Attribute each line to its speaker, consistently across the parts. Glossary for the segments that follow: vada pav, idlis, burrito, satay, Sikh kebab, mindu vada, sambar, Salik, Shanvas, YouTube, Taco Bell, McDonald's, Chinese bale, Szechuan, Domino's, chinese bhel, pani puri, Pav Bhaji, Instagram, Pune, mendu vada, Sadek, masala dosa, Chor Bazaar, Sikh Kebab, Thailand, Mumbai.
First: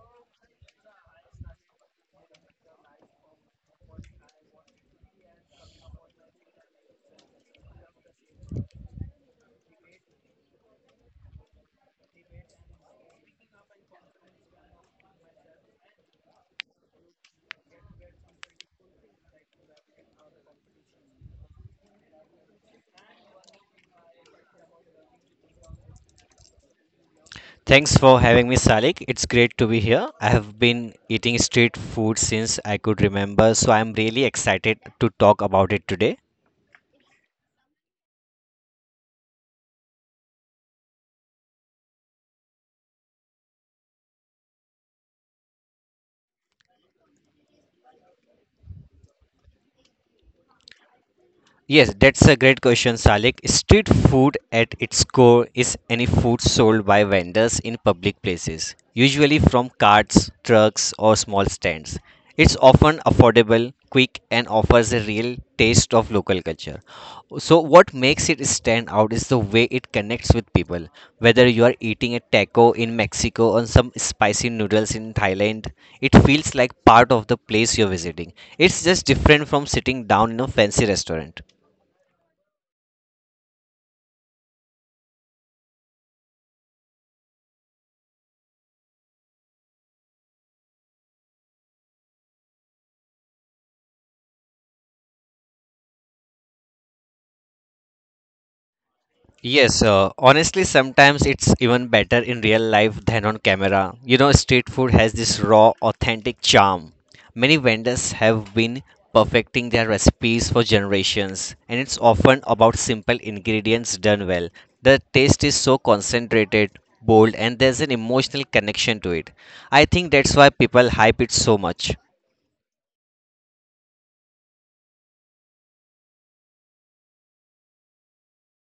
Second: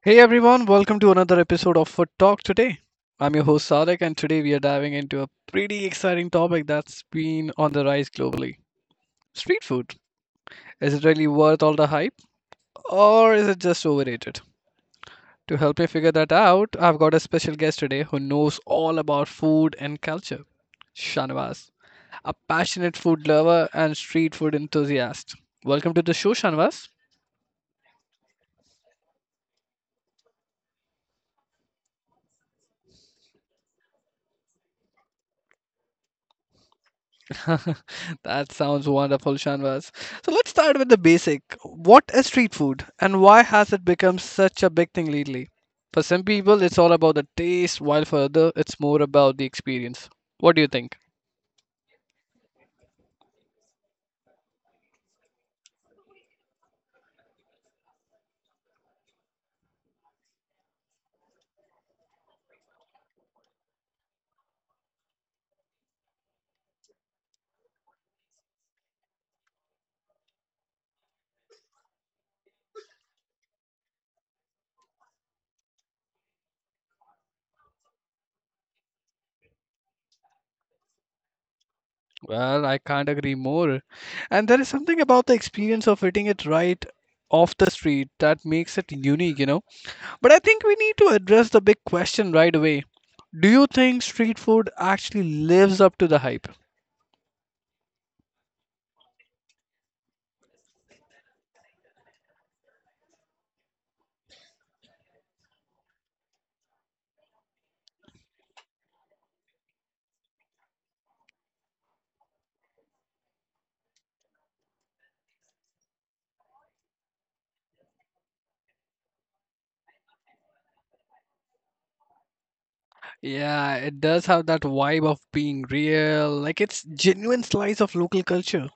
Speaker 1: Hey everyone, welcome to another episode of Food Talk today. I'm your host Sadek, and today we are diving into a pretty exciting topic that's been on the rise globally, street food. Is it really worth all the hype, or is it just overrated? To help me figure that out, I've got a special guest today who knows all about food and culture, Shanvas, a passionate food lover and street food enthusiast. Welcome to the show, Shanvas.
Speaker 2: Thanks for having me, Salik. It's great to be here. I have been eating street food since I could remember, so I'm really excited to talk about it today.
Speaker 1: That sounds wonderful, Shanvas. So let's start with the basic. What is street food and why has it become such a big thing lately? For some people, it's all about the taste, while for others, it's more about the experience. What do you think?
Speaker 2: Yes, that's a great question, Salik. Street food at its core is any food sold by vendors in public places, usually from carts, trucks, or small stands. It's often affordable, quick, and offers a real taste of local culture. So, what makes it stand out is the way it connects with people. Whether you are eating a taco in Mexico or some spicy noodles in Thailand, it feels like part of the place you're visiting. It's just different from sitting down in a fancy restaurant.
Speaker 1: Well, I can't agree more. And there is something about the experience of eating it right off the street that makes it unique, you know? But I think we need to address the big question right away. Do you think street food actually lives up to the hype?
Speaker 2: Yes, honestly, sometimes it's even better in real life than on camera. You know, street food has this raw, authentic charm. Many vendors have been perfecting their recipes for generations, and it's often about simple ingredients done well. The taste is so concentrated, bold, and there's an emotional connection to it. I think that's why people hype it so much.
Speaker 1: Yeah, it does have that vibe of being real, like it's genuine slice of local culture.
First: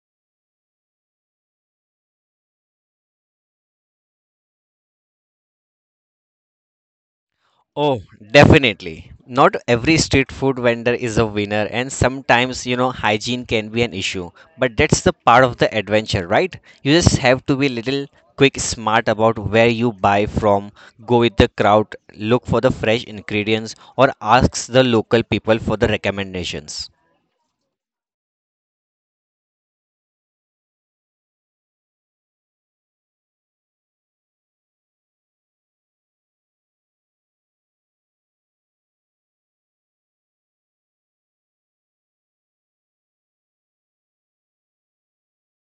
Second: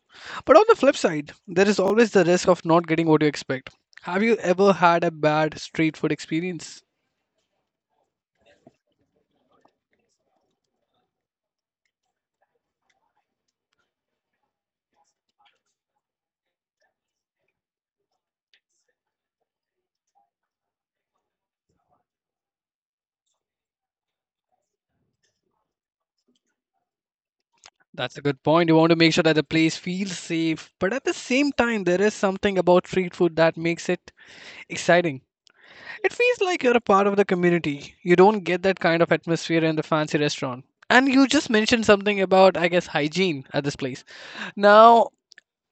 Speaker 1: But on the flip side, there is always the risk of not getting what you expect. Have you ever had a bad street food experience?
Speaker 2: Oh, definitely. Not every street food vendor is a winner, and sometimes, hygiene can be an issue. But that's the part of the adventure, right? You just have to be little quick smart about where you buy from, go with the crowd, look for the fresh ingredients, or ask the local people for the recommendations.
Speaker 1: That's a good point. You want to make sure that the place feels safe, but at the same time, there is something about street food that makes it exciting. It feels like you're a part of the community. You don't get that kind of atmosphere in the fancy restaurant. And you just mentioned something about, I guess, hygiene at this place. Now,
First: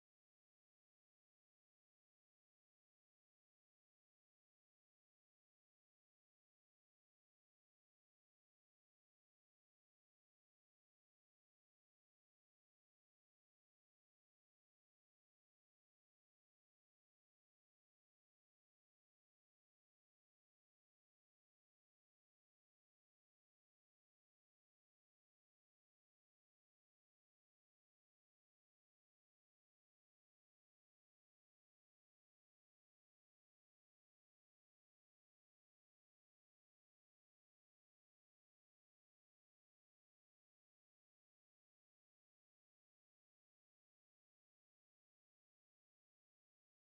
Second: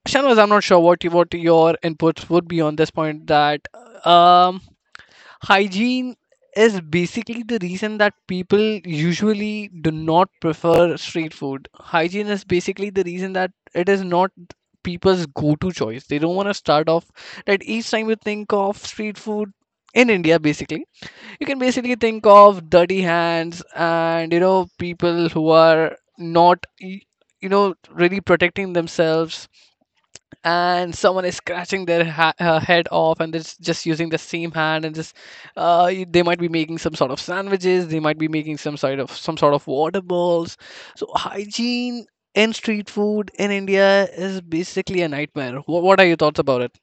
Speaker 1: Shanvaz, I'm not sure what your inputs would be on this point that um, hygiene is basically the reason that people usually do not prefer street food. Hygiene is basically the reason that it is not people's go-to choice. They don't want to start off that each time you think of street food in India, basically, you can basically think of dirty hands, and you know, people who are not you know, really protecting themselves, and someone is scratching their head off, and it's just using the same hand, and just they might be making some sort of sandwiches, they might be making some sort of water balls. So hygiene in street food in India is basically a nightmare. What are your thoughts about it?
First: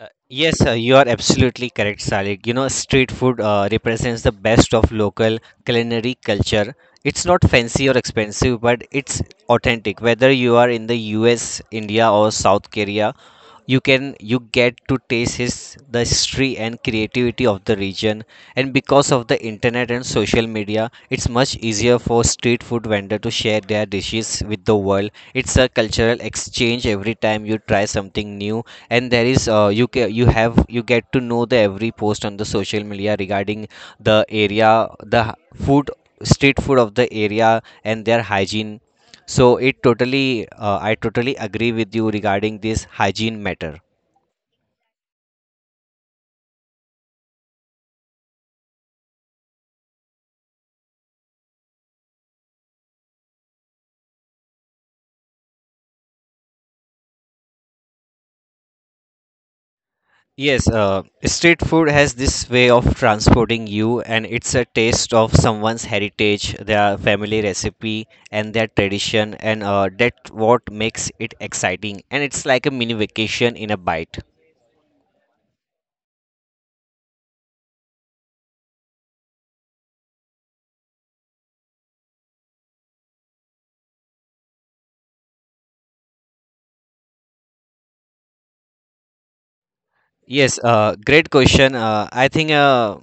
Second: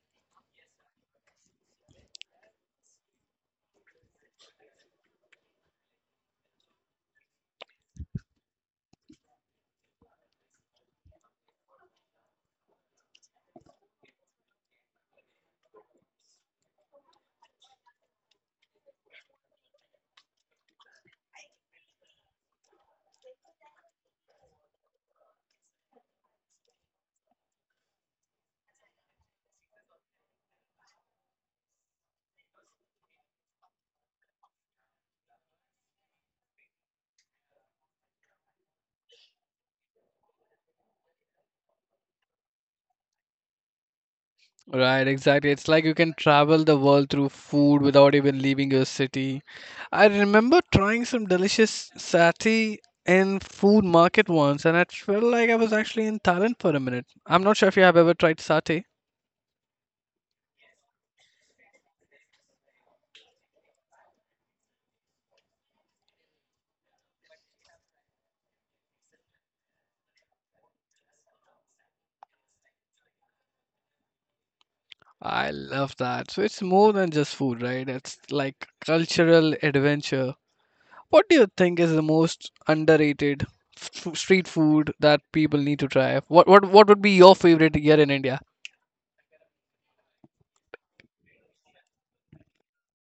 Speaker 2: Yes, you are absolutely correct, Salik. You know, street food represents the best of local culinary culture. It's not fancy or expensive, but it's authentic. Whether you are in the US, India, or South Korea, you get to taste the history and creativity of the region. And because of the internet and social media, it's much easier for street food vendor to share their dishes with the world. It's a cultural exchange every time you try something new. And there is, you ca- you have you get to know the every post on the social media regarding the area, the h- food street food of the area, and their hygiene. So it totally uh, i totally agree with you regarding this hygiene matter.
Speaker 1: Right, exactly. It's like you can travel the world through food without even leaving your city. I remember trying some delicious satay in food market once, and I felt like I was actually in Thailand for a minute. I'm not sure if you have ever tried satay.
Speaker 2: Yes, street food has this way of transporting you, and it's a taste of someone's heritage, their family recipe, and their tradition, and that's what makes it exciting. And it's like a mini vacation in a bite.
Speaker 1: I love that. So it's more than just food, right? It's like cultural adventure. What do you think is the most underrated street food that people need to try? What would be your favorite here in India?
Speaker 2: Yes, great question. I think uh,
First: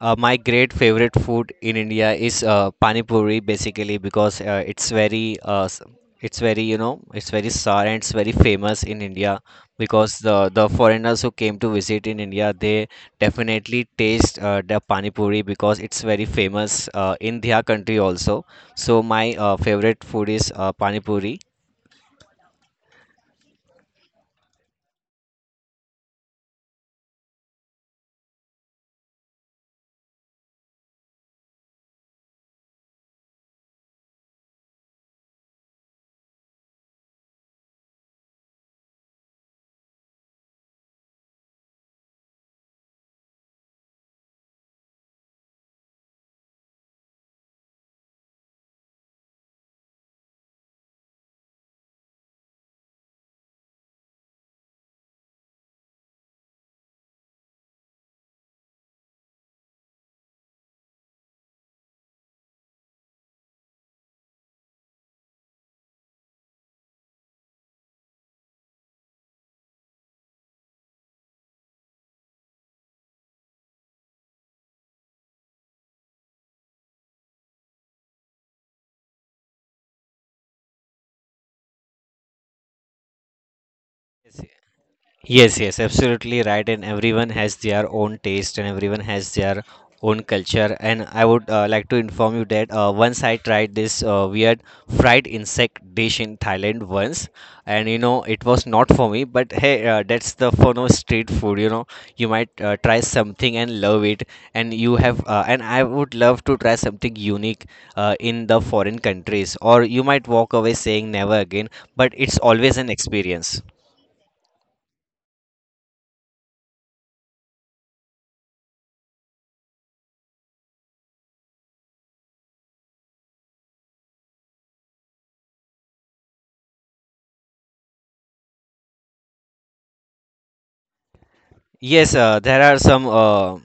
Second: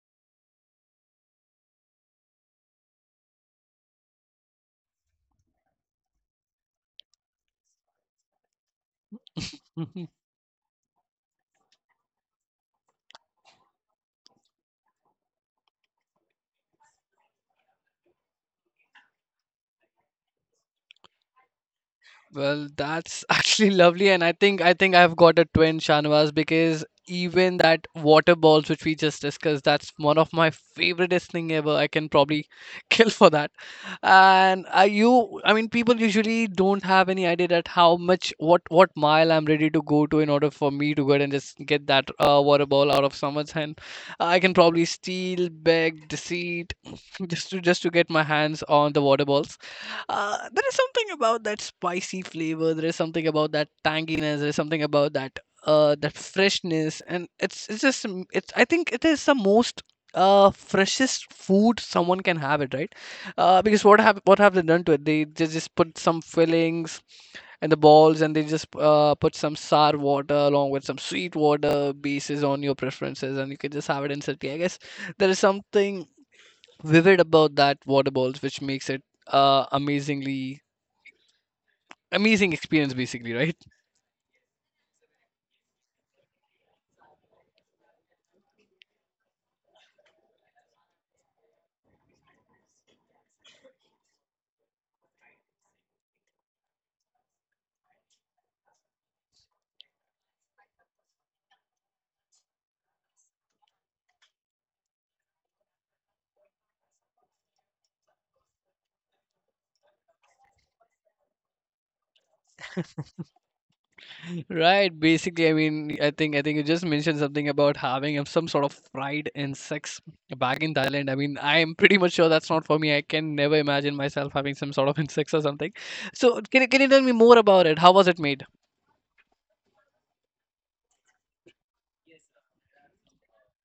Speaker 2: uh, my great favorite food in India is pani puri, basically because it's very, it's very sour and it's very famous in India because the foreigners who came to visit in India they definitely taste the pani puri because it's very famous in their country also. So my favorite food is pani puri.
Speaker 1: Well, that's actually lovely, and I think I've got a twin, Shanwas, because even that water balls which we just discussed, that's one of my favoriteest thing ever. I can probably kill for that. And you, I mean, people usually don't have any idea that how much, what mile I'm ready to go to in order for me to go ahead and just get that water ball out of someone's hand. I can probably steal, beg, deceit, just to get my hands on the water balls. There is something about that spicy flavor. There is something about that tanginess. There is something about that freshness, and it's just mm, it's. I think it is the most freshest food someone can have it, right? Because what have they done to it? They just put some fillings and the balls, and they just put some sour water along with some sweet water bases on your preferences, and you can just have it instantly, I guess. There is something vivid about that water balls, which makes it amazingly amazing experience basically, right?
Speaker 2: Yes, yes, yes, absolutely right. And everyone has their own taste and everyone has their own culture. And I would like to inform you that once I tried this weird fried insect dish in Thailand once, and it was not for me, but hey, that's the fun of street food. You might try something and love it, and I would love to try something unique in the foreign countries, or you might walk away saying never again, but it's always an experience.
Speaker 1: Right, basically. I mean, I think you just mentioned something about having some sort of fried insects back in Thailand. I mean, I am pretty much sure that's not for me. I can never imagine myself having some sort of insects or something. So can you tell me more about it? How was it made?
Speaker 2: Yes, there are some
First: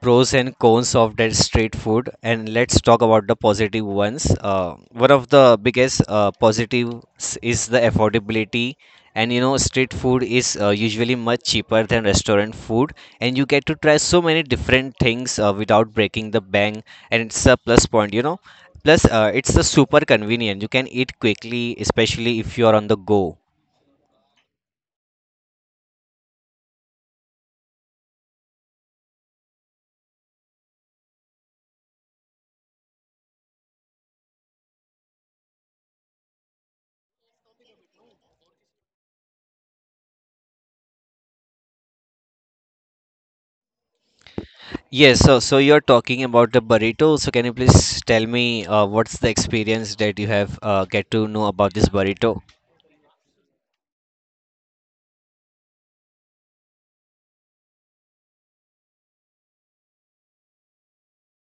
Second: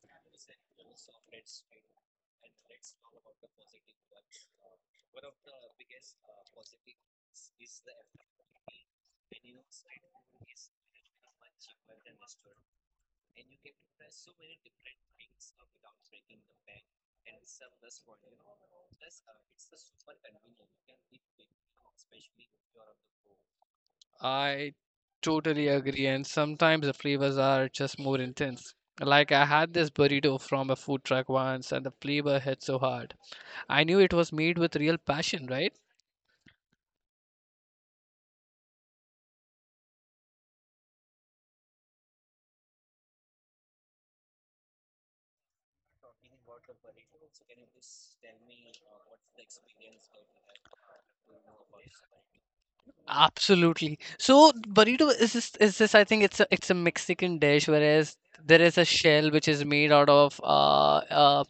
Speaker 2: pros and cons of that street food, and let's talk about the positive ones. One of the biggest positives is the affordability, and street food is usually much cheaper than restaurant food, and you get to try so many different things without breaking the bank, and it's a plus point. Plus, it's a super convenient. You can eat quickly, especially if you are on the go.
Speaker 1: I totally agree, and sometimes the flavors are just more intense. Like I had this burrito from a food truck once, and the flavor hit so hard. I knew it was made with real passion, right?
Speaker 2: Yes, so you're talking about the burrito. So can you please tell me what's the experience that you have get to know about this burrito?
Speaker 1: Absolutely. So burrito is this I think it's a Mexican dish, whereas there is a shell which is made out of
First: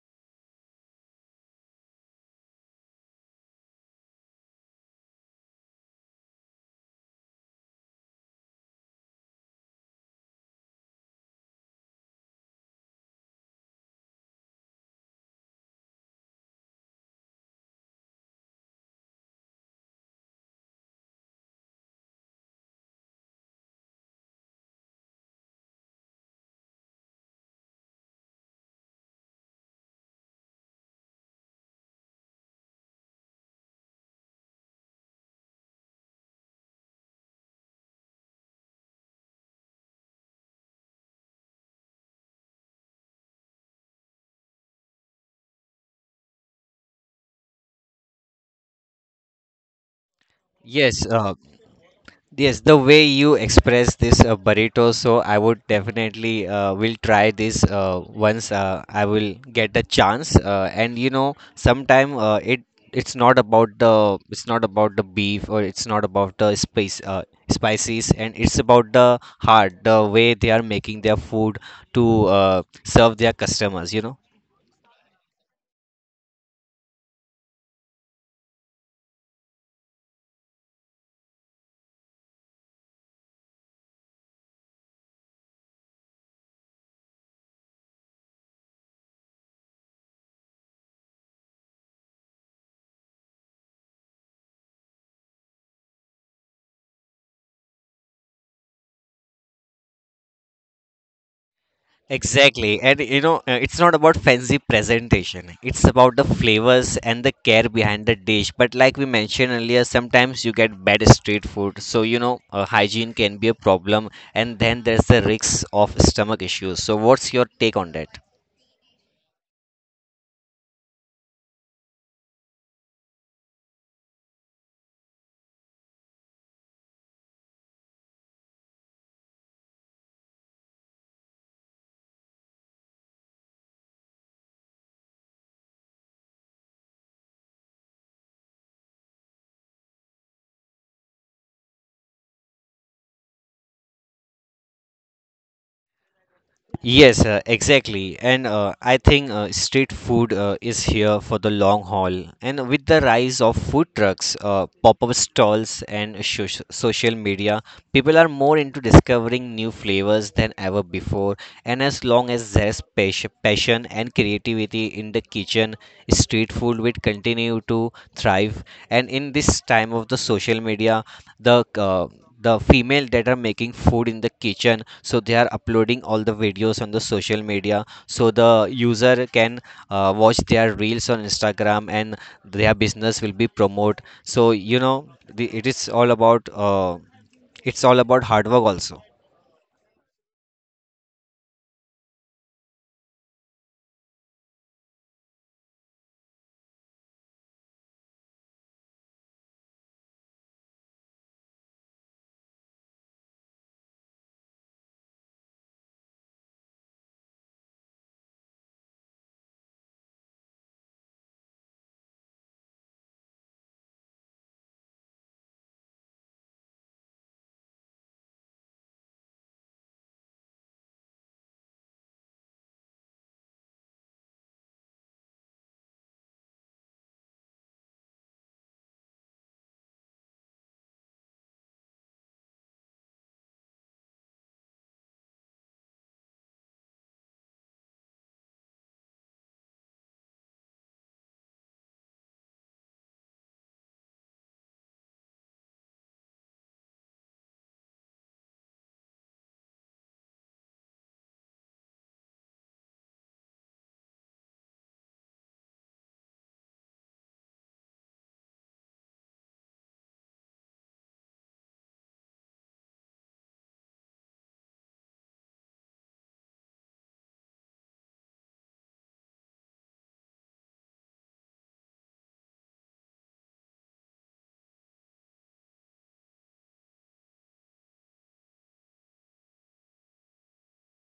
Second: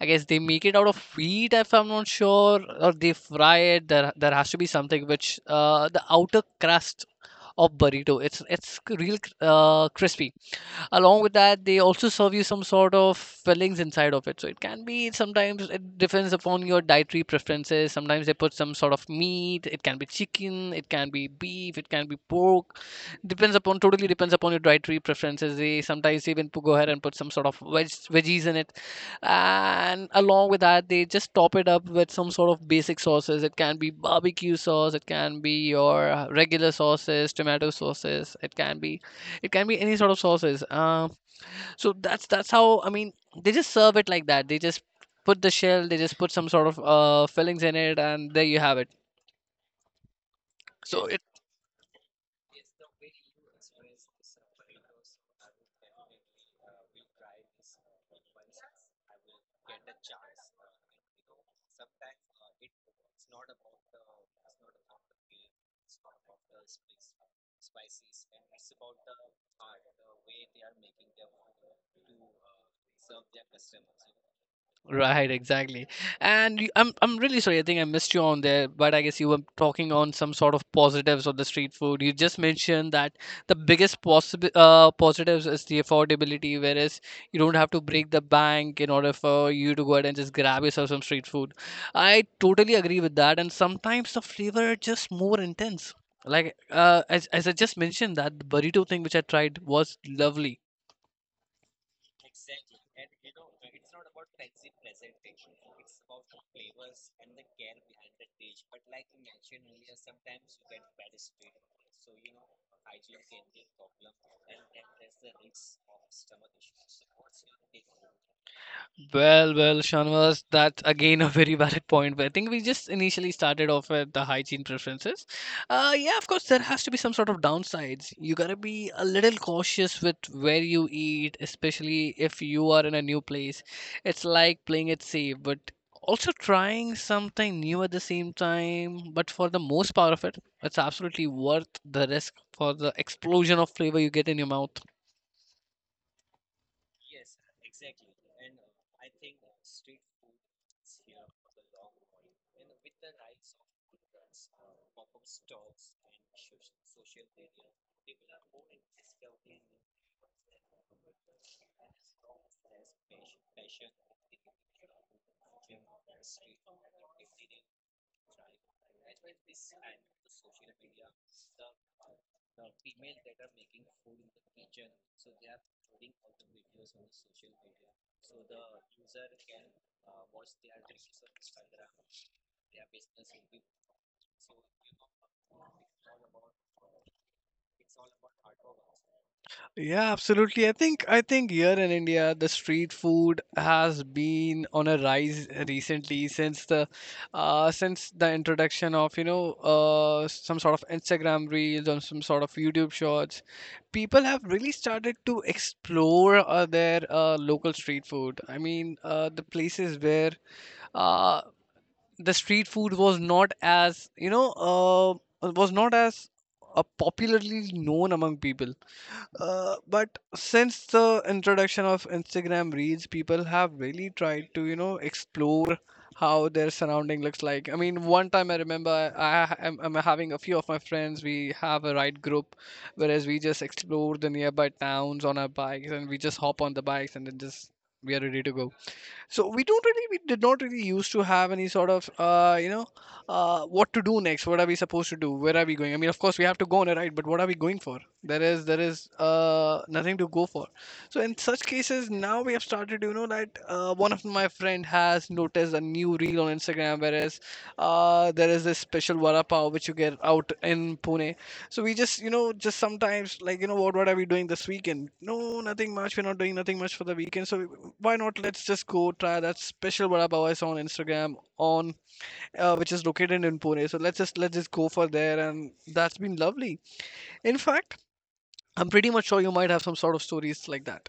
Speaker 1: I guess they make it out of wheat if I'm not sure, or they fry it. There has to be something which the outer crust of burrito. It's crispy. Along with that, they also serve you some sort of fillings inside of it. So it can be, sometimes it depends upon your dietary preferences. Sometimes they put some sort of meat, it can be chicken, it can be beef, it can be pork. Depends upon Totally depends upon your dietary preferences. They sometimes even go ahead and put some sort of veggies in it. And along with that, they just top it up with some sort of basic sauces. It can be barbecue sauce, it can be your regular sauces, tomato sauces, it can be any sort of sauces. So that's how, I mean, they just serve it like that. They just put the shell, they just put some sort of fillings in it, and there you have it. So,
Speaker 2: Yes, uh, Yes, the way you express this burrito, so I would definitely will try this once I will get a chance. And sometime it it's not about the it's not about the beef or it's not about the spice spices, and it's about the heart, the way they are making their food to serve their customers. You know.
Speaker 1: right, exactly. And you- I'm really sorry. I think I missed you on there, but I guess you were talking on some sort of positives of the street food. You just mentioned that the biggest possible positives is the affordability, whereas you don't have to break the bank in order for you to go ahead and just grab yourself some street food. I totally agree with that. And sometimes the flavor are just more intense. Like as I just mentioned, that burrito thing which I tried was lovely.
Speaker 2: Exactly. And it's not about fancy presentation. It's about the flavors and the care behind the dish. But like we mentioned earlier, sometimes you get bad street food. So, hygiene can be a problem. And then there's the risks of stomach issues. So, what's your take on that?
Speaker 1: Well, well, Shanwas, that's again a very valid point. But I think we just initially started off with the hygiene preferences. Yeah, of course, there has to be some sort of downsides. You gotta be a little cautious with where you eat, especially if you are in a new place. It's like playing it safe, but also trying something new at the same time. But for the most part of it, it's absolutely worth the risk for the explosion of flavor you get in your mouth.
Speaker 2: Yes, exactly. And I think street food is here for the long haul. And with the rise of food trucks, pop-up stalls, and social media, people are more into discovering new flavors than ever before. And as long as there's passion and creativity in the kitchen, street food will continue to thrive. And in this time of the social media, the uh, the female that are making food in the kitchen so they are uploading all the videos on the social media so the user can watch their reels on Instagram and their business will be promote, so the, it is all about uh, it's all about hard work also.
Speaker 1: Yeah, absolutely. I think here in India, the street food has been on a rise recently since the introduction of, you know, some sort of Instagram reels or some sort of YouTube shorts. People have really started to explore their local street food. I mean, the places where uh, the street food was not as, you know, was not as popularly known among people, but since the introduction of Instagram Reels, people have really tried to, you know, explore how their surrounding looks like. I mean, one time I remember I'm having a few of my friends. We have a ride group, whereas we just explore the nearby towns on our bikes, and we just hop on the bikes and then just we are ready to go. So we don't really, we did not really used to have any sort of, you know, what to do next, what are we supposed to do, where are we going? I mean, of course we have to go on a ride, but what are we going for? There is nothing to go for. So in such cases, now we have started, you know, that one of my friend has noticed a new reel on Instagram, whereas there is this special vada pav which you get out in Pune. So we just, you know, just sometimes like, you know, what are we doing this weekend? No, nothing much. We're not doing nothing much for the weekend. So why not? Let's just go try that special vada pav I saw on Instagram on, which is located in Pune. So let's just go for there, and that's been lovely. In fact, I'm pretty much sure you might have some sort of stories like that.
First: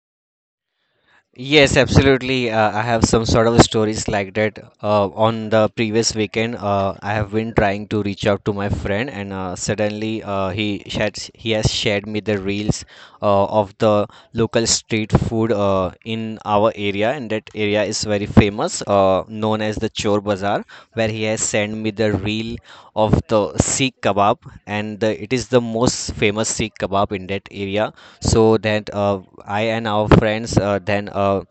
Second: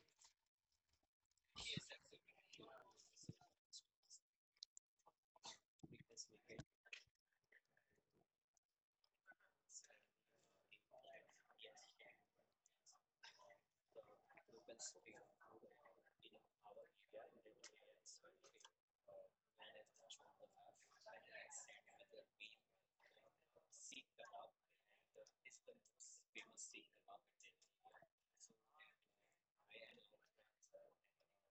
Speaker 2: Yes, absolutely. I have some sort of stories like that. On the previous weekend, I have been trying to reach out to my friend, and suddenly he has shared me the reels of the local street food in our area, and that area is very famous, known as the Chor Bazaar, where he has sent me the reel of the Sikh kebab, and it is the most famous Sikh kebab in that area. So that I and our friends then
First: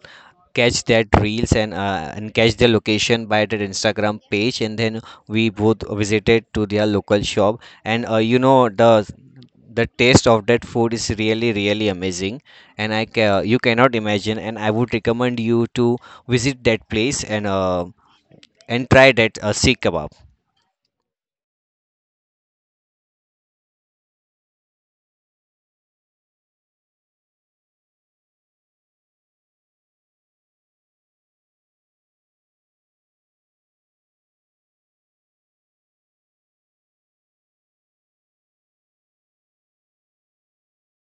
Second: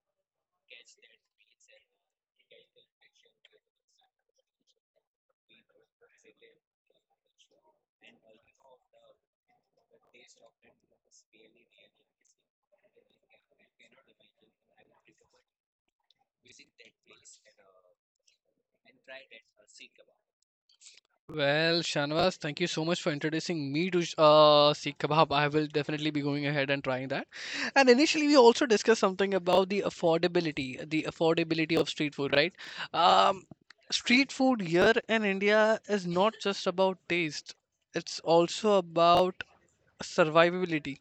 Speaker 2: catch that reels and and catch their location by their Instagram page, and then we both visited to their local shop, and the taste of that food is really really amazing, and you cannot imagine, and I would recommend you to visit that place and and try that Sikh kebab.
Speaker 1: Well, Shanvas, thank you so much for introducing me to Sikh Kebab. I will definitely be going ahead and trying that. And initially, we also discussed something about the affordability of street food, right? Um, Street food here in India is not just about taste; it's also about survivability,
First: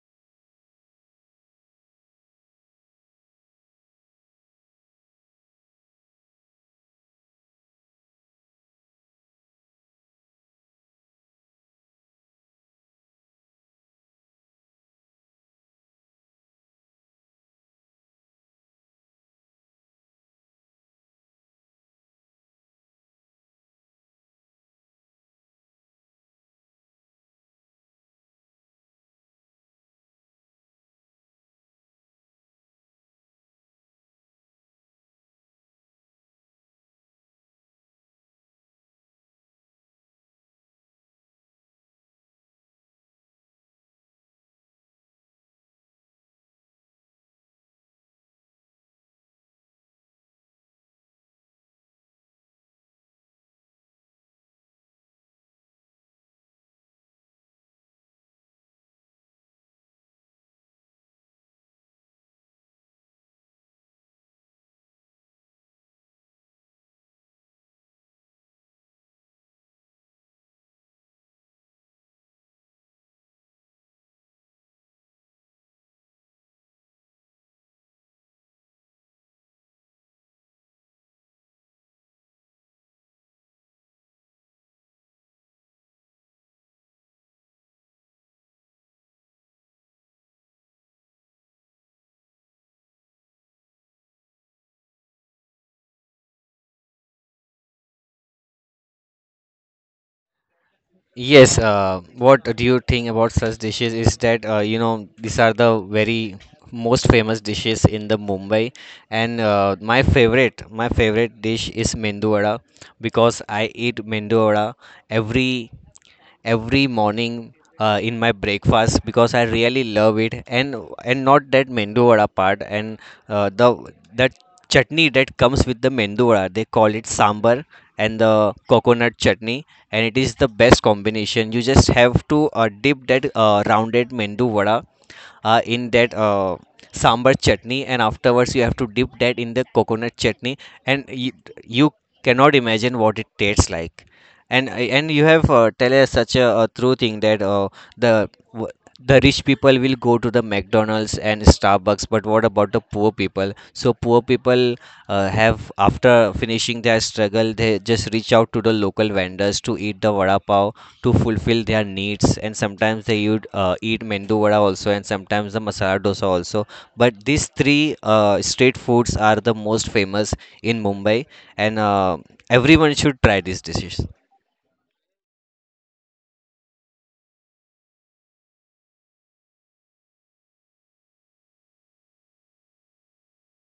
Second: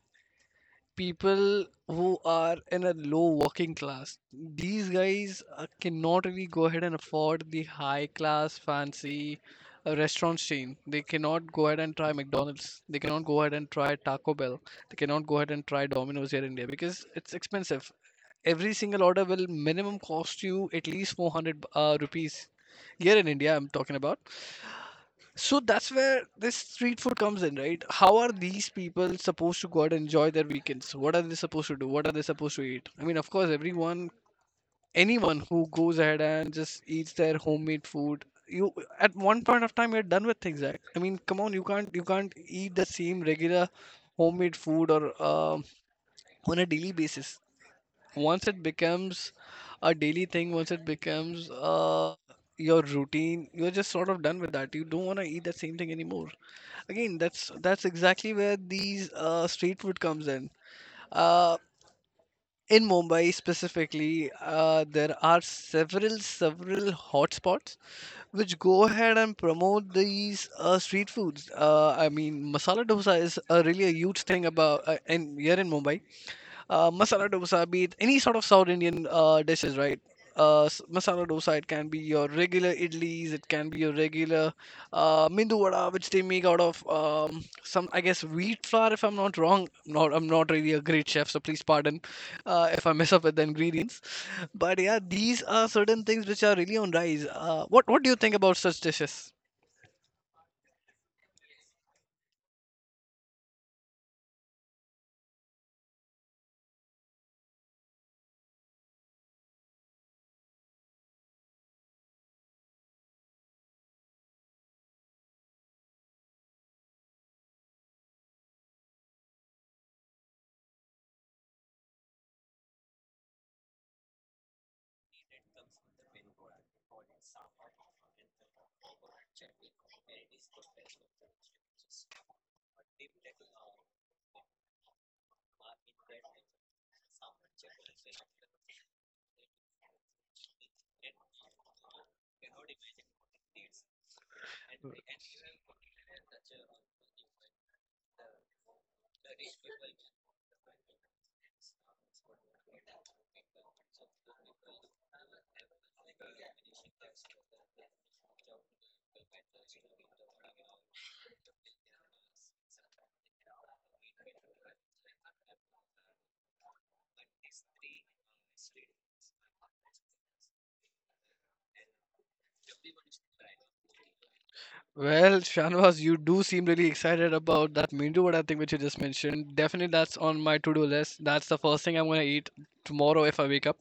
Speaker 1: people who are in a low working class. These guys cannot really go ahead and afford the high class fancy restaurant chain. They cannot go ahead and try McDonald's. They cannot go ahead and try Taco Bell. They cannot go ahead and try Domino's here in India because it's expensive, every single order will minimum cost you at least 400 rupees here in India, I'm talking about. So that's where this street food comes in, right? How are these people supposed to go out and enjoy their weekends? What are they supposed to do? What are they supposed to eat? I mean, of course, everyone, anyone who goes ahead and just eats their homemade food, you, at one point of time, you're done with things. Right? I mean, come on, you can't eat the same regular homemade food or on a daily basis. Once it becomes a daily thing, once it becomes your routine, you're just sort of done with that. You don't want to eat that same thing anymore. Again, that's exactly where these street food comes in. Uh, in Mumbai specifically, there are several hotspots which go ahead and promote these street foods. I mean, masala dosa is really a huge thing about in here in Mumbai, masala dosa, be it any sort of South Indian dishes, right? Masala dosa, it can be your regular idlis, it can be your regular mindu vada, which they make out of some, I guess, wheat flour, if I'm not wrong. I'm not really a great chef, so please pardon if I mess up with the ingredients. But yeah, these are certain things which are really on rise. What do you think about such dishes?
Speaker 2: Yes, what do you think about such dishes is that these are the very most famous dishes in the Mumbai, and my favorite dish is mendu vada because I eat mendu vada every every morning in my breakfast because I really love it, and not that mendu vada part, and the that chutney that comes with the mendu vada they call it sambar and the coconut chutney, and it is the best combination. You just have to dip that rounded mendu vada in that sambar chutney and afterwards you have to dip that in the coconut chutney, and you cannot imagine what it tastes like. And and you have tell us such a true thing, that the w- the rich people will go to the McDonald's and Starbucks, but what about the poor people? So poor people have, after finishing their struggle, they just reach out to the local vendors to eat the vada pav to fulfill their needs, and sometimes they would eat mendu vada also, and sometimes the masala dosa also. But these three street foods are the most famous in Mumbai, and everyone should try this dish.
Speaker 1: Well, Shanwas, you do seem really excited about that Mindu vada thing which you just mentioned. Definitely, that's on my to-do list. That's the first thing I'm gonna eat tomorrow if I wake up.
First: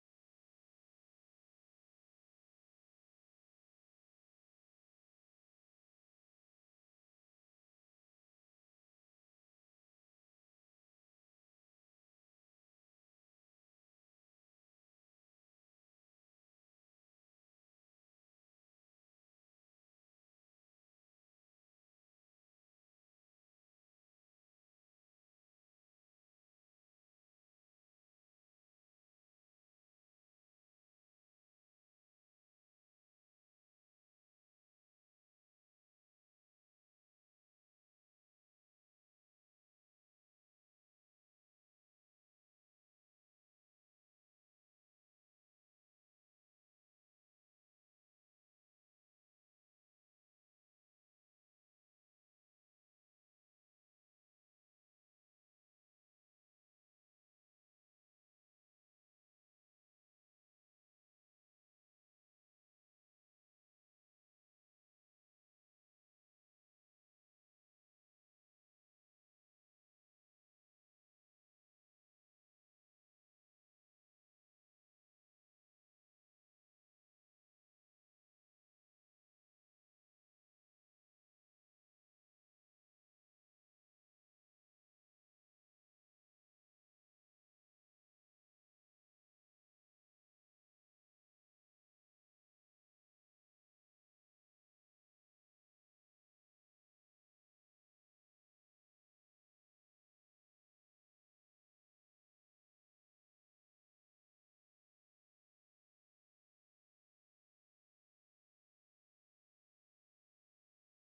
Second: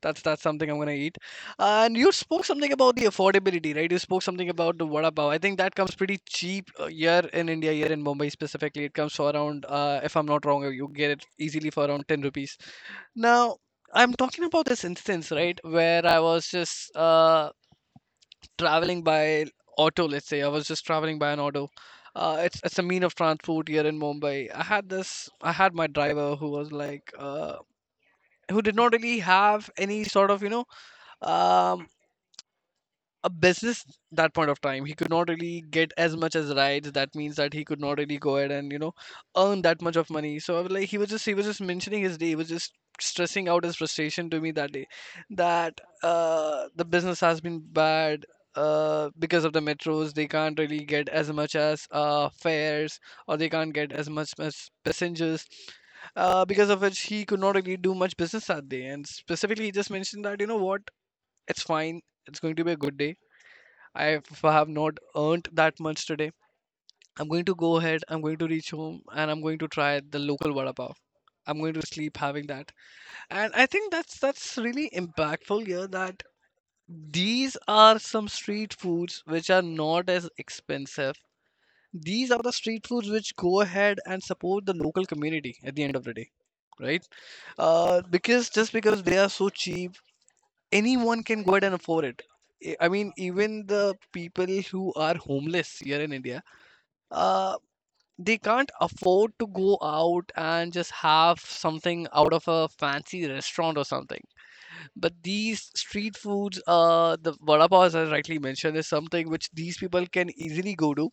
Speaker 1: That's something I'm gonna eat. And you spoke something about the affordability, right? You spoke something about the vada pav. I think that comes pretty cheap here in India, here in Mumbai specifically. It comes for around, if I'm not wrong, you get it easily for around 10 rupees. Now, I'm talking about this instance, right, where I was just traveling by auto. Let's say I was just traveling by an auto. It's a mean of transport here in Mumbai. I had this. I had my driver who was like, who did not really have any sort of, you know, um, a business. That point of time, he could not really get as much as rides, that means that he could not really go ahead and, you know, earn that much of money. So I was like, he was just mentioning his day, he was just stressing out his frustration to me that day, that the business has been bad, because of the metros they can't really get as much as fares, or they can't get as much as passengers, because of which he could not really do much business that day. And specifically, he just mentioned that, you know what, it's fine, it's going to be a good day. I- have not earned that much today, I'm going to go ahead, I'm going to reach home, and I'm going to try the local vada pav. I'm going to sleep having that. And I think that's really impactful here, that these are some street foods which are not as expensive. These are the street foods which go ahead and support the local community at the end of the day, right? Because just because they are so cheap, anyone can go ahead and afford it. I mean, even the people who are homeless here in India, uh, they can't afford to go out and just have something out of a fancy restaurant or something. But these street foods, the vada pav, as I rightly mentioned, is something which these people can easily go to.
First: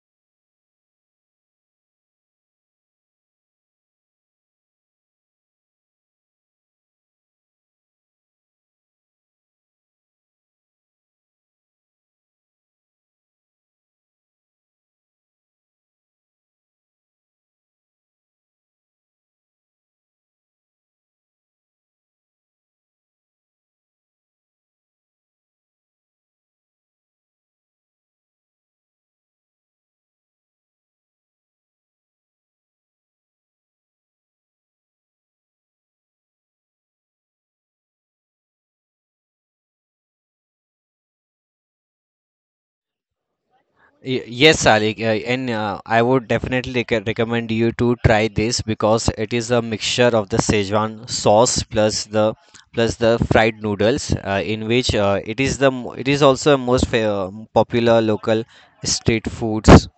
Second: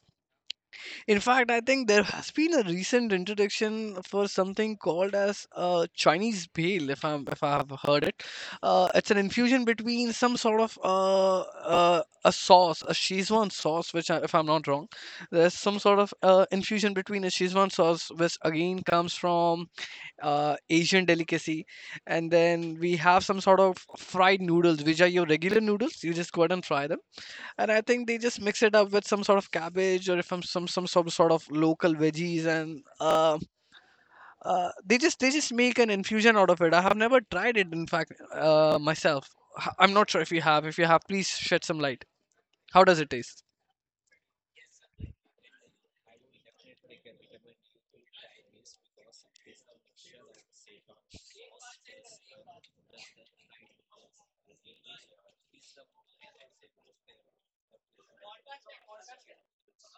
Speaker 1: In fact, I think there has been a recent introduction for something called as Chinese bale, if I'm if I have heard it. It's an infusion between some sort of a sauce, a Szechuan sauce, which I, if I'm not wrong, there's some sort of infusion between a Szechuan sauce, which again comes from Asian delicacy, and then we have some sort of fried noodles, which are your regular noodles. You just go ahead and fry them, and I think they just mix it up with some sort of cabbage, or if I'm, some sort of local veggies, and they just make an infusion out of it. I have never tried it, in fact, myself. I'm not sure if you have. If you have, please shed some light. How does it taste?
Speaker 2: Yes, Salik, and I would definitely recommend you to try this because it is a mixture of the Szechuan sauce plus the fried noodles, in which it is also a most popular local street foods,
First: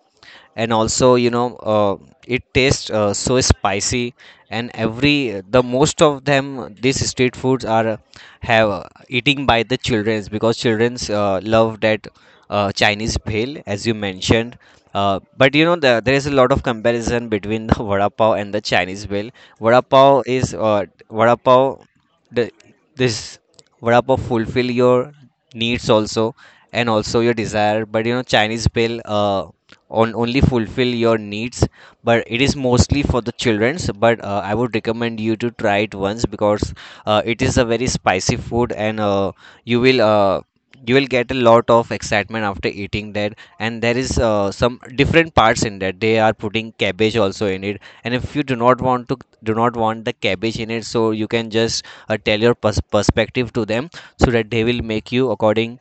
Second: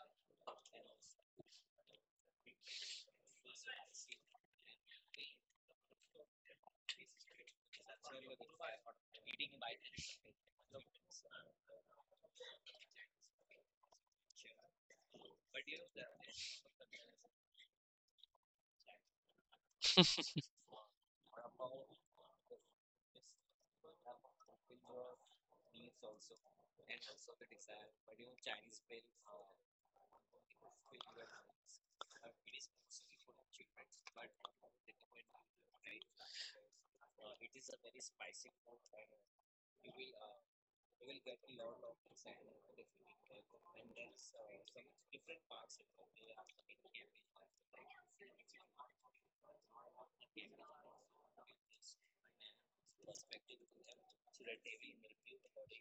Speaker 2: and also it tastes so spicy, and every the most of them these street foods are have eating by the childrens because childrens love that Chinese bhel, as you mentioned. But there is a lot of comparison between the vada pav and the Chinese bhel. Vada pav is uh, vada pav the, this vada pav fulfill your needs also, and also your desire. But Chinese bill on only fulfill your needs, but it is mostly for the children's. But I would recommend you to try it once because it is a very spicy food, and you will uh, you will get a lot of excitement after eating that. And there is some different parts in that they are putting cabbage also in it, and if you do not want the cabbage in it, so you can just tell your perspective to them so that they will make you according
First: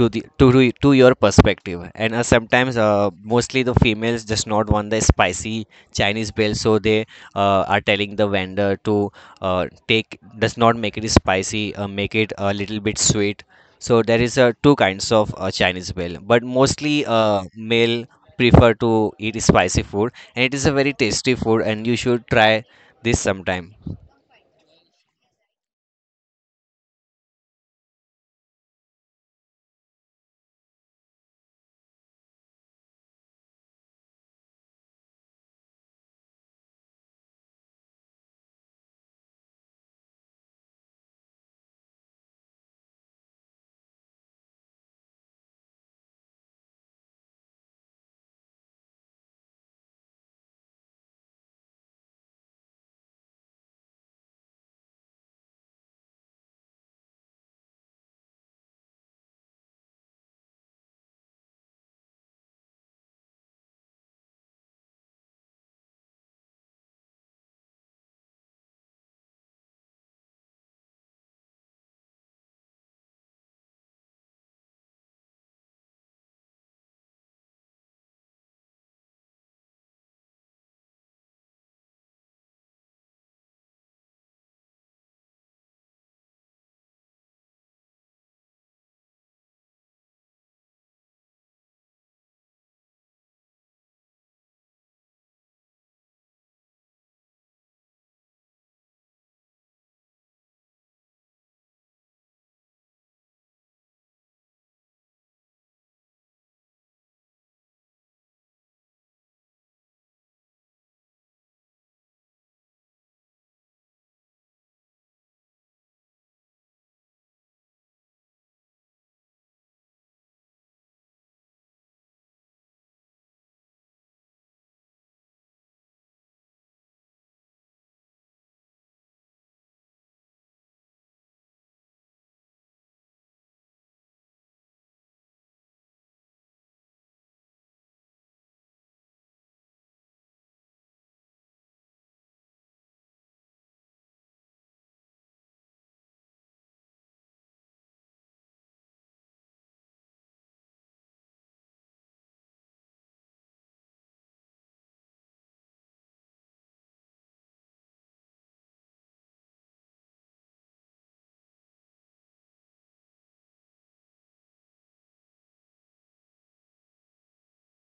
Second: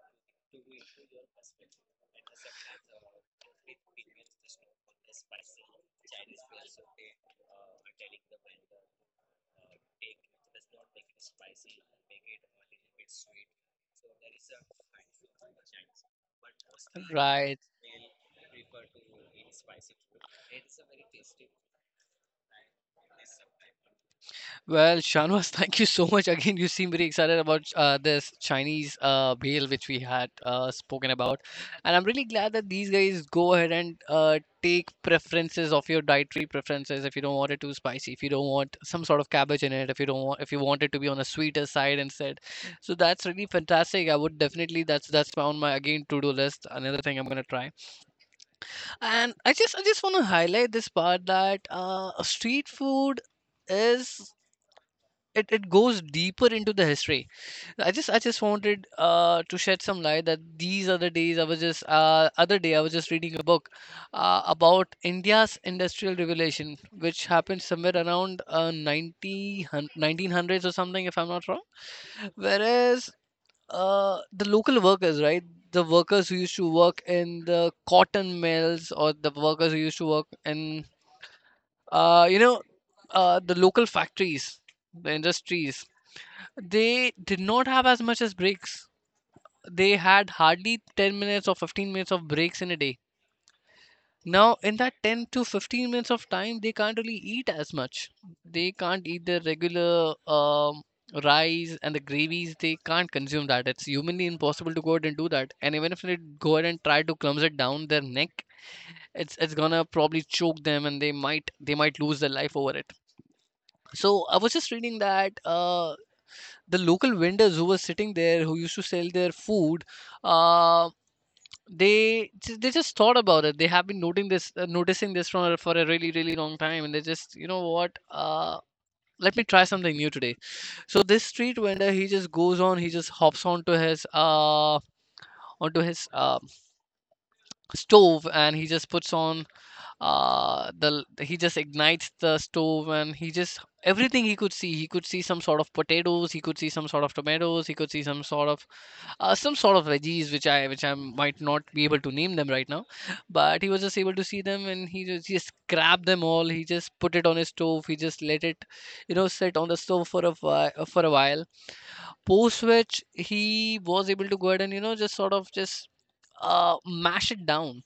Speaker 2: to the to your perspective. And sometimes, mostly the females just not want the spicy Chinese bill, so they are telling the vendor to take does not make it spicy, make it a little bit sweet. So there is two kinds of Chinese bill, but mostly
Speaker 1: Right.
Speaker 2: male prefer to eat spicy food, and it is a very tasty food and you should try this sometime.
Speaker 1: Well, Shanwas, thank you so much. Again, you seem very excited about this Chinese meal which we had spoken about. And I'm really glad that these guys go ahead and take preferences of your dietary preferences. If you don't want it too spicy, if you don't want some sort of cabbage in it, if you don't want, if you want it to be on a sweeter side instead. So that's really fantastic. I would definitely, that's on my, again, to-do list. Another thing I'm gonna try. And I just want to highlight this part that street food is, it goes deeper into the history. I just wanted to shed some light that these other day I was just reading a book about india's industrial revolution, which happened somewhere around 90, 1900s or something, if I'm not wrong, whereas the local workers, right, the workers who used to work in the cotton mills, or the workers who used to work in uh, you know the local factories, the industries, they did not have as much as breaks. They had hardly 10 minutes or 15 minutes of breaks in a day. Now, in that 10 to 15 minutes of time, they can't really eat as much. They can't eat the regular rice and the gravies. They can't consume that. It's humanly impossible to go ahead and do that. And even if they go ahead and try to clumse it down their neck, it's gonna probably choke them, and they might lose their life over it. So I was just reading that the local vendors who were sitting there, who used to sell their food, uh, they just thought about it. They have been noting this, noticing this for a really long time, and they just, you know what, let me try something new today. So this street vendor, he just goes on, he just hops onto his stove, and he just puts on the he just ignites the stove, and he just, everything he could see, he could see some sort of potatoes, he could see some sort of tomatoes, he could see some sort of veggies, which I might not be able to name them right now, but he was just able to see them, and he just grabbed them all. He just put it on his stove. He just let it, you know, sit on the stove for a while, for a while. Post which he was able to go ahead, and, you know, just sort of just mash it down.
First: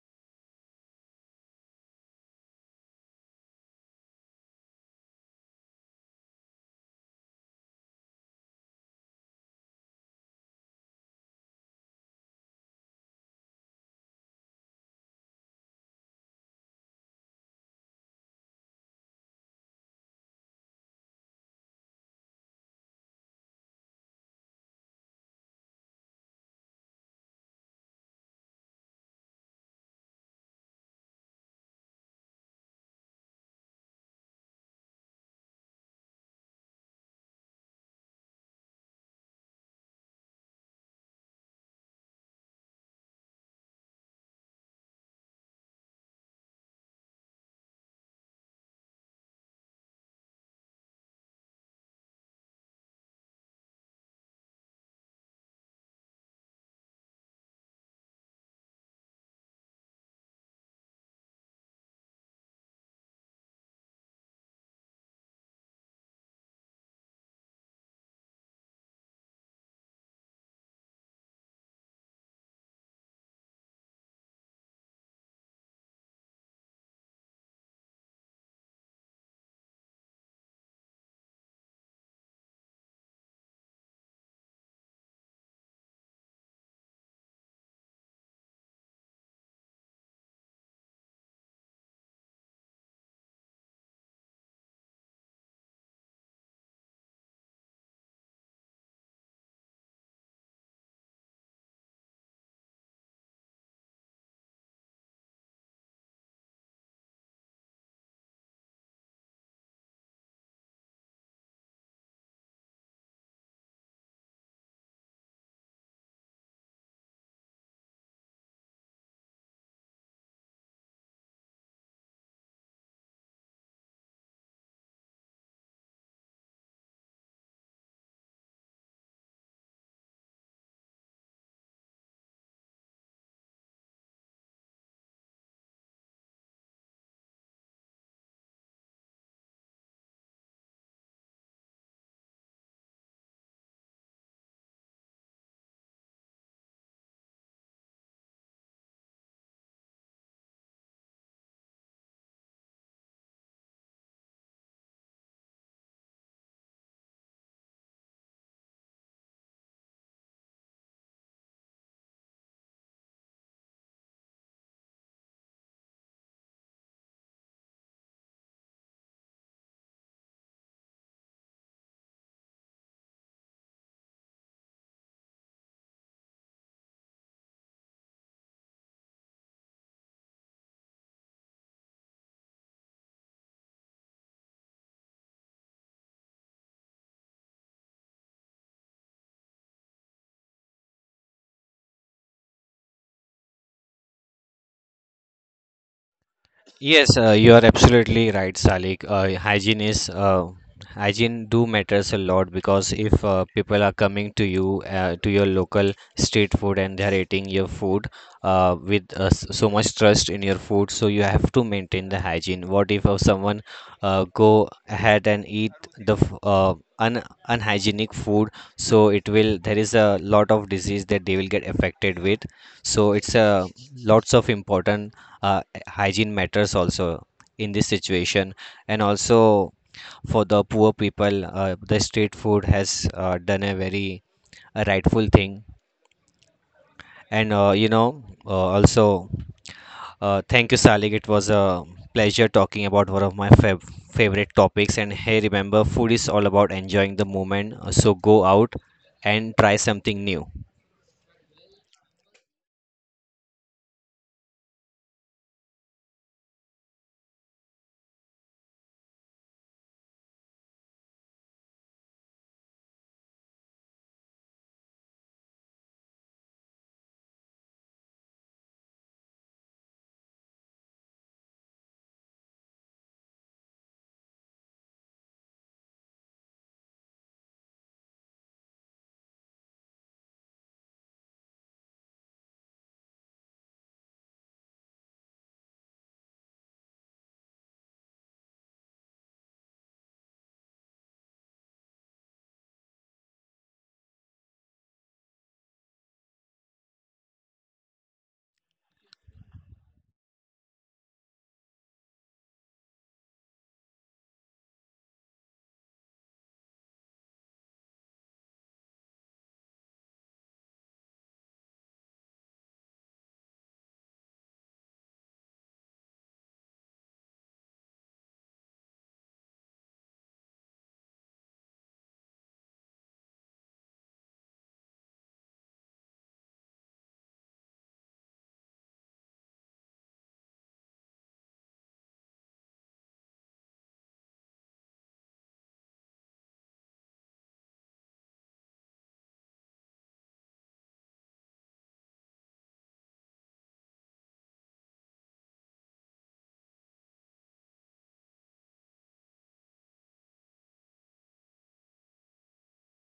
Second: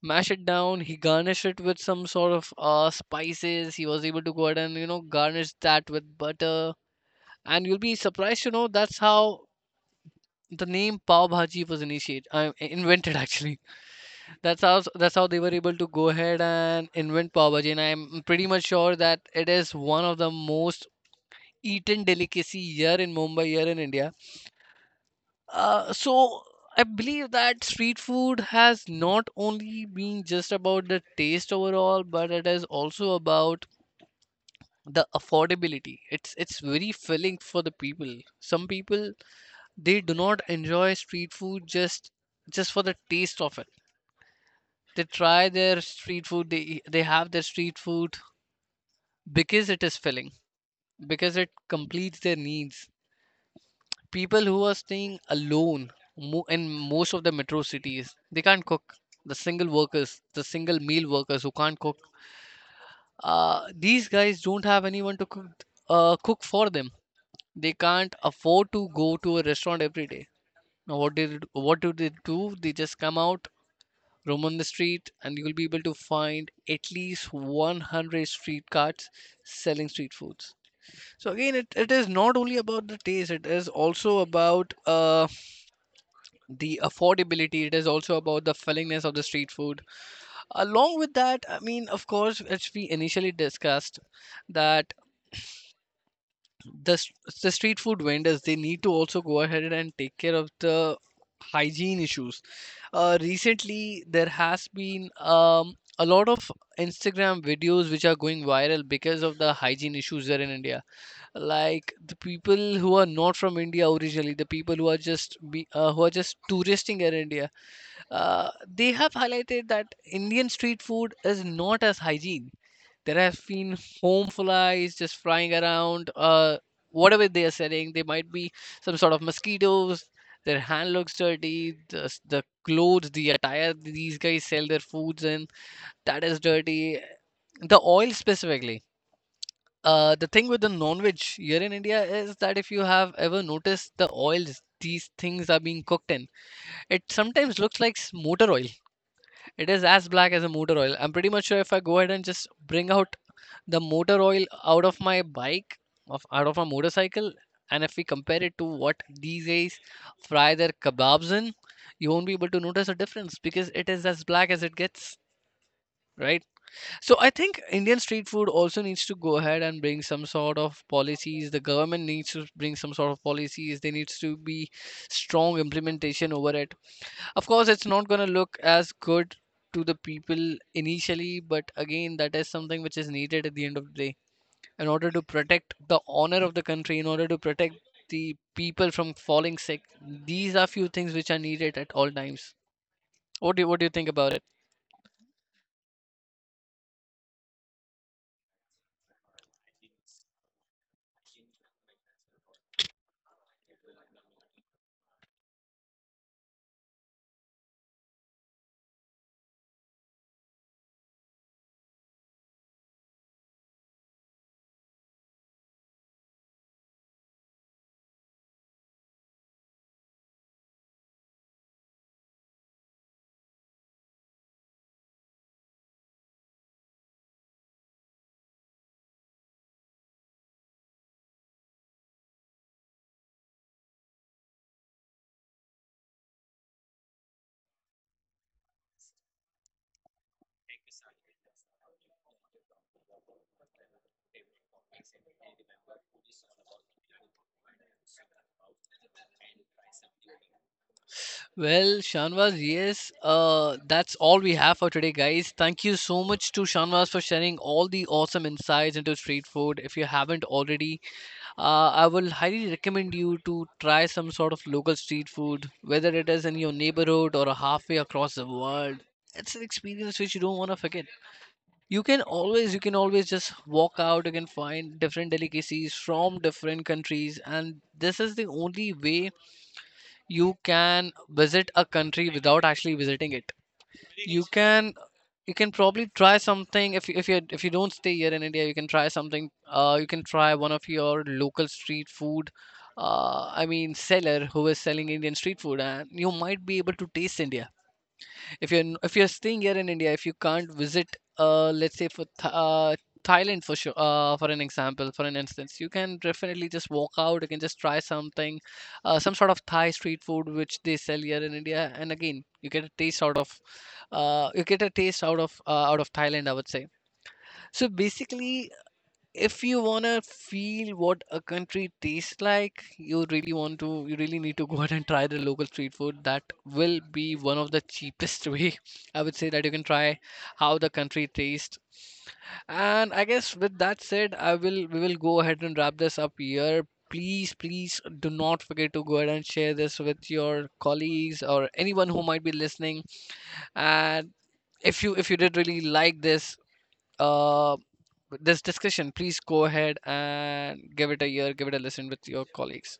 Speaker 1: Mash it down. He garnished it with some sort of spices. He was able to go ahead and, you know, garnish that with butter, and you'll be surprised to know that's how the name Pav Bhaji was initiated, invented actually. That's how they were able to go ahead and invent Pav Bhaji, and I'm pretty much sure that it is one of the most eaten delicacy here in Mumbai, here in India. So I believe that street food has not only been just about the taste overall, but it is also about the affordability. It's very filling for the people. Some people they do not enjoy street food just for the taste of it. They try their street food, they they have their street food because it is filling, because it completes their needs. People who are staying alone, mo- in most of the metro cities they can't cook. The single workers, the single meal workers who can't cook, these guys don't have anyone to cook, cook for them. They can't afford to go to a restaurant every day. Now what do they do? They just come out, roam on the street, and you will be able to find at least 100 street carts selling street foods. So again, it is not only about the taste, it is also about the affordability, it is also about the fillingness of the street food. Along with that, I mean, of course, as we initially discussed, that the s- the street food vendors, they need to also go ahead and take care of the hygiene issues. Recently there has been a lot of instagram videos which are going viral because of the hygiene issues there in india. Like the people who are not from india originally, the people who are who are just touristing in india, they have highlighted that Indian street food is not as hygiene. There have been home flies just flying around. Whatever they are selling, they might be some sort of mosquitoes. Their hand looks dirty. The clothes, the attire these guys sell their foods in, that is dirty. The oil specifically. The thing with the non-veg here in India is that if you have ever noticed the oils these things are being cooked in, it sometimes looks like motor oil. It is as black as a motor oil. I'm pretty much sure if I go ahead and just bring out the motor oil out of my bike, of out of my motorcycle, and if we compare it to what these guys fry their kebabs in, you won't be able to notice a difference because it is as black as it gets, right? So I think Indian street food also needs to go ahead and bring some sort of policies. The government needs to bring some sort of policies. There needs to be strong implementation over it. Of course, it's not going to look as good to the people initially, but again, that is something which is needed at the end of the day, in order to protect the honor of the country, in order to protect the people from falling sick. These are few things which are needed at all times. What do you think about it?
Speaker 2: Yes, you are absolutely right, Salik. Hygiene is hygiene do matters a lot, because if people are coming to you to your local street food and they are eating your food with so much trust in your food, so you have to maintain the hygiene. What if someone go ahead and eat the f- un unhygienic food? So it will there is a lot of disease that they will get affected with. So it's lots of important. Uh, Hygiene matters also in this situation, and also for the poor people, the street food has done a very rightful thing. And also, thank you, Salik. It was a pleasure talking about one of my favorite topics, and hey, remember, food is all about enjoying the moment, so go out and try something new.
Speaker 1: Well, Shanvaz, yes, that's all we have for today, guys. Thank you so much to Shanvaz for sharing all the awesome insights into street food. If you haven't already, I will highly recommend you to try some sort of local street food, whether it is in your neighborhood or halfway across the world. It's an experience which you don't want to forget. You can always just walk out. You can find different delicacies from different countries, and this is the only way you can visit a country without actually visiting it. You can you can probably try something if you, if you if you don't stay here in India, you can try something. You can try one of your local street food. I mean, seller who is selling Indian street food, and you might be able to taste India. If you're staying here in India, if you can't visit, let's say for Thailand for sure, for an example, for an instance, you can definitely just walk out. You can just try something, some sort of Thai street food which they sell here in India, and again, you get a taste out of out of Thailand, I would say. So basically, if you wanna feel what a country tastes like, you really need to go out and try the local street food. That will be one of the cheapest way, I would say, that you can try how the country tastes. And I guess with that said, I will we will go ahead and wrap this up here. Please do not forget to go ahead and share this with your colleagues or anyone who might be listening. And if you did really like this uh this discussion, please go ahead and give it a listen with your colleagues.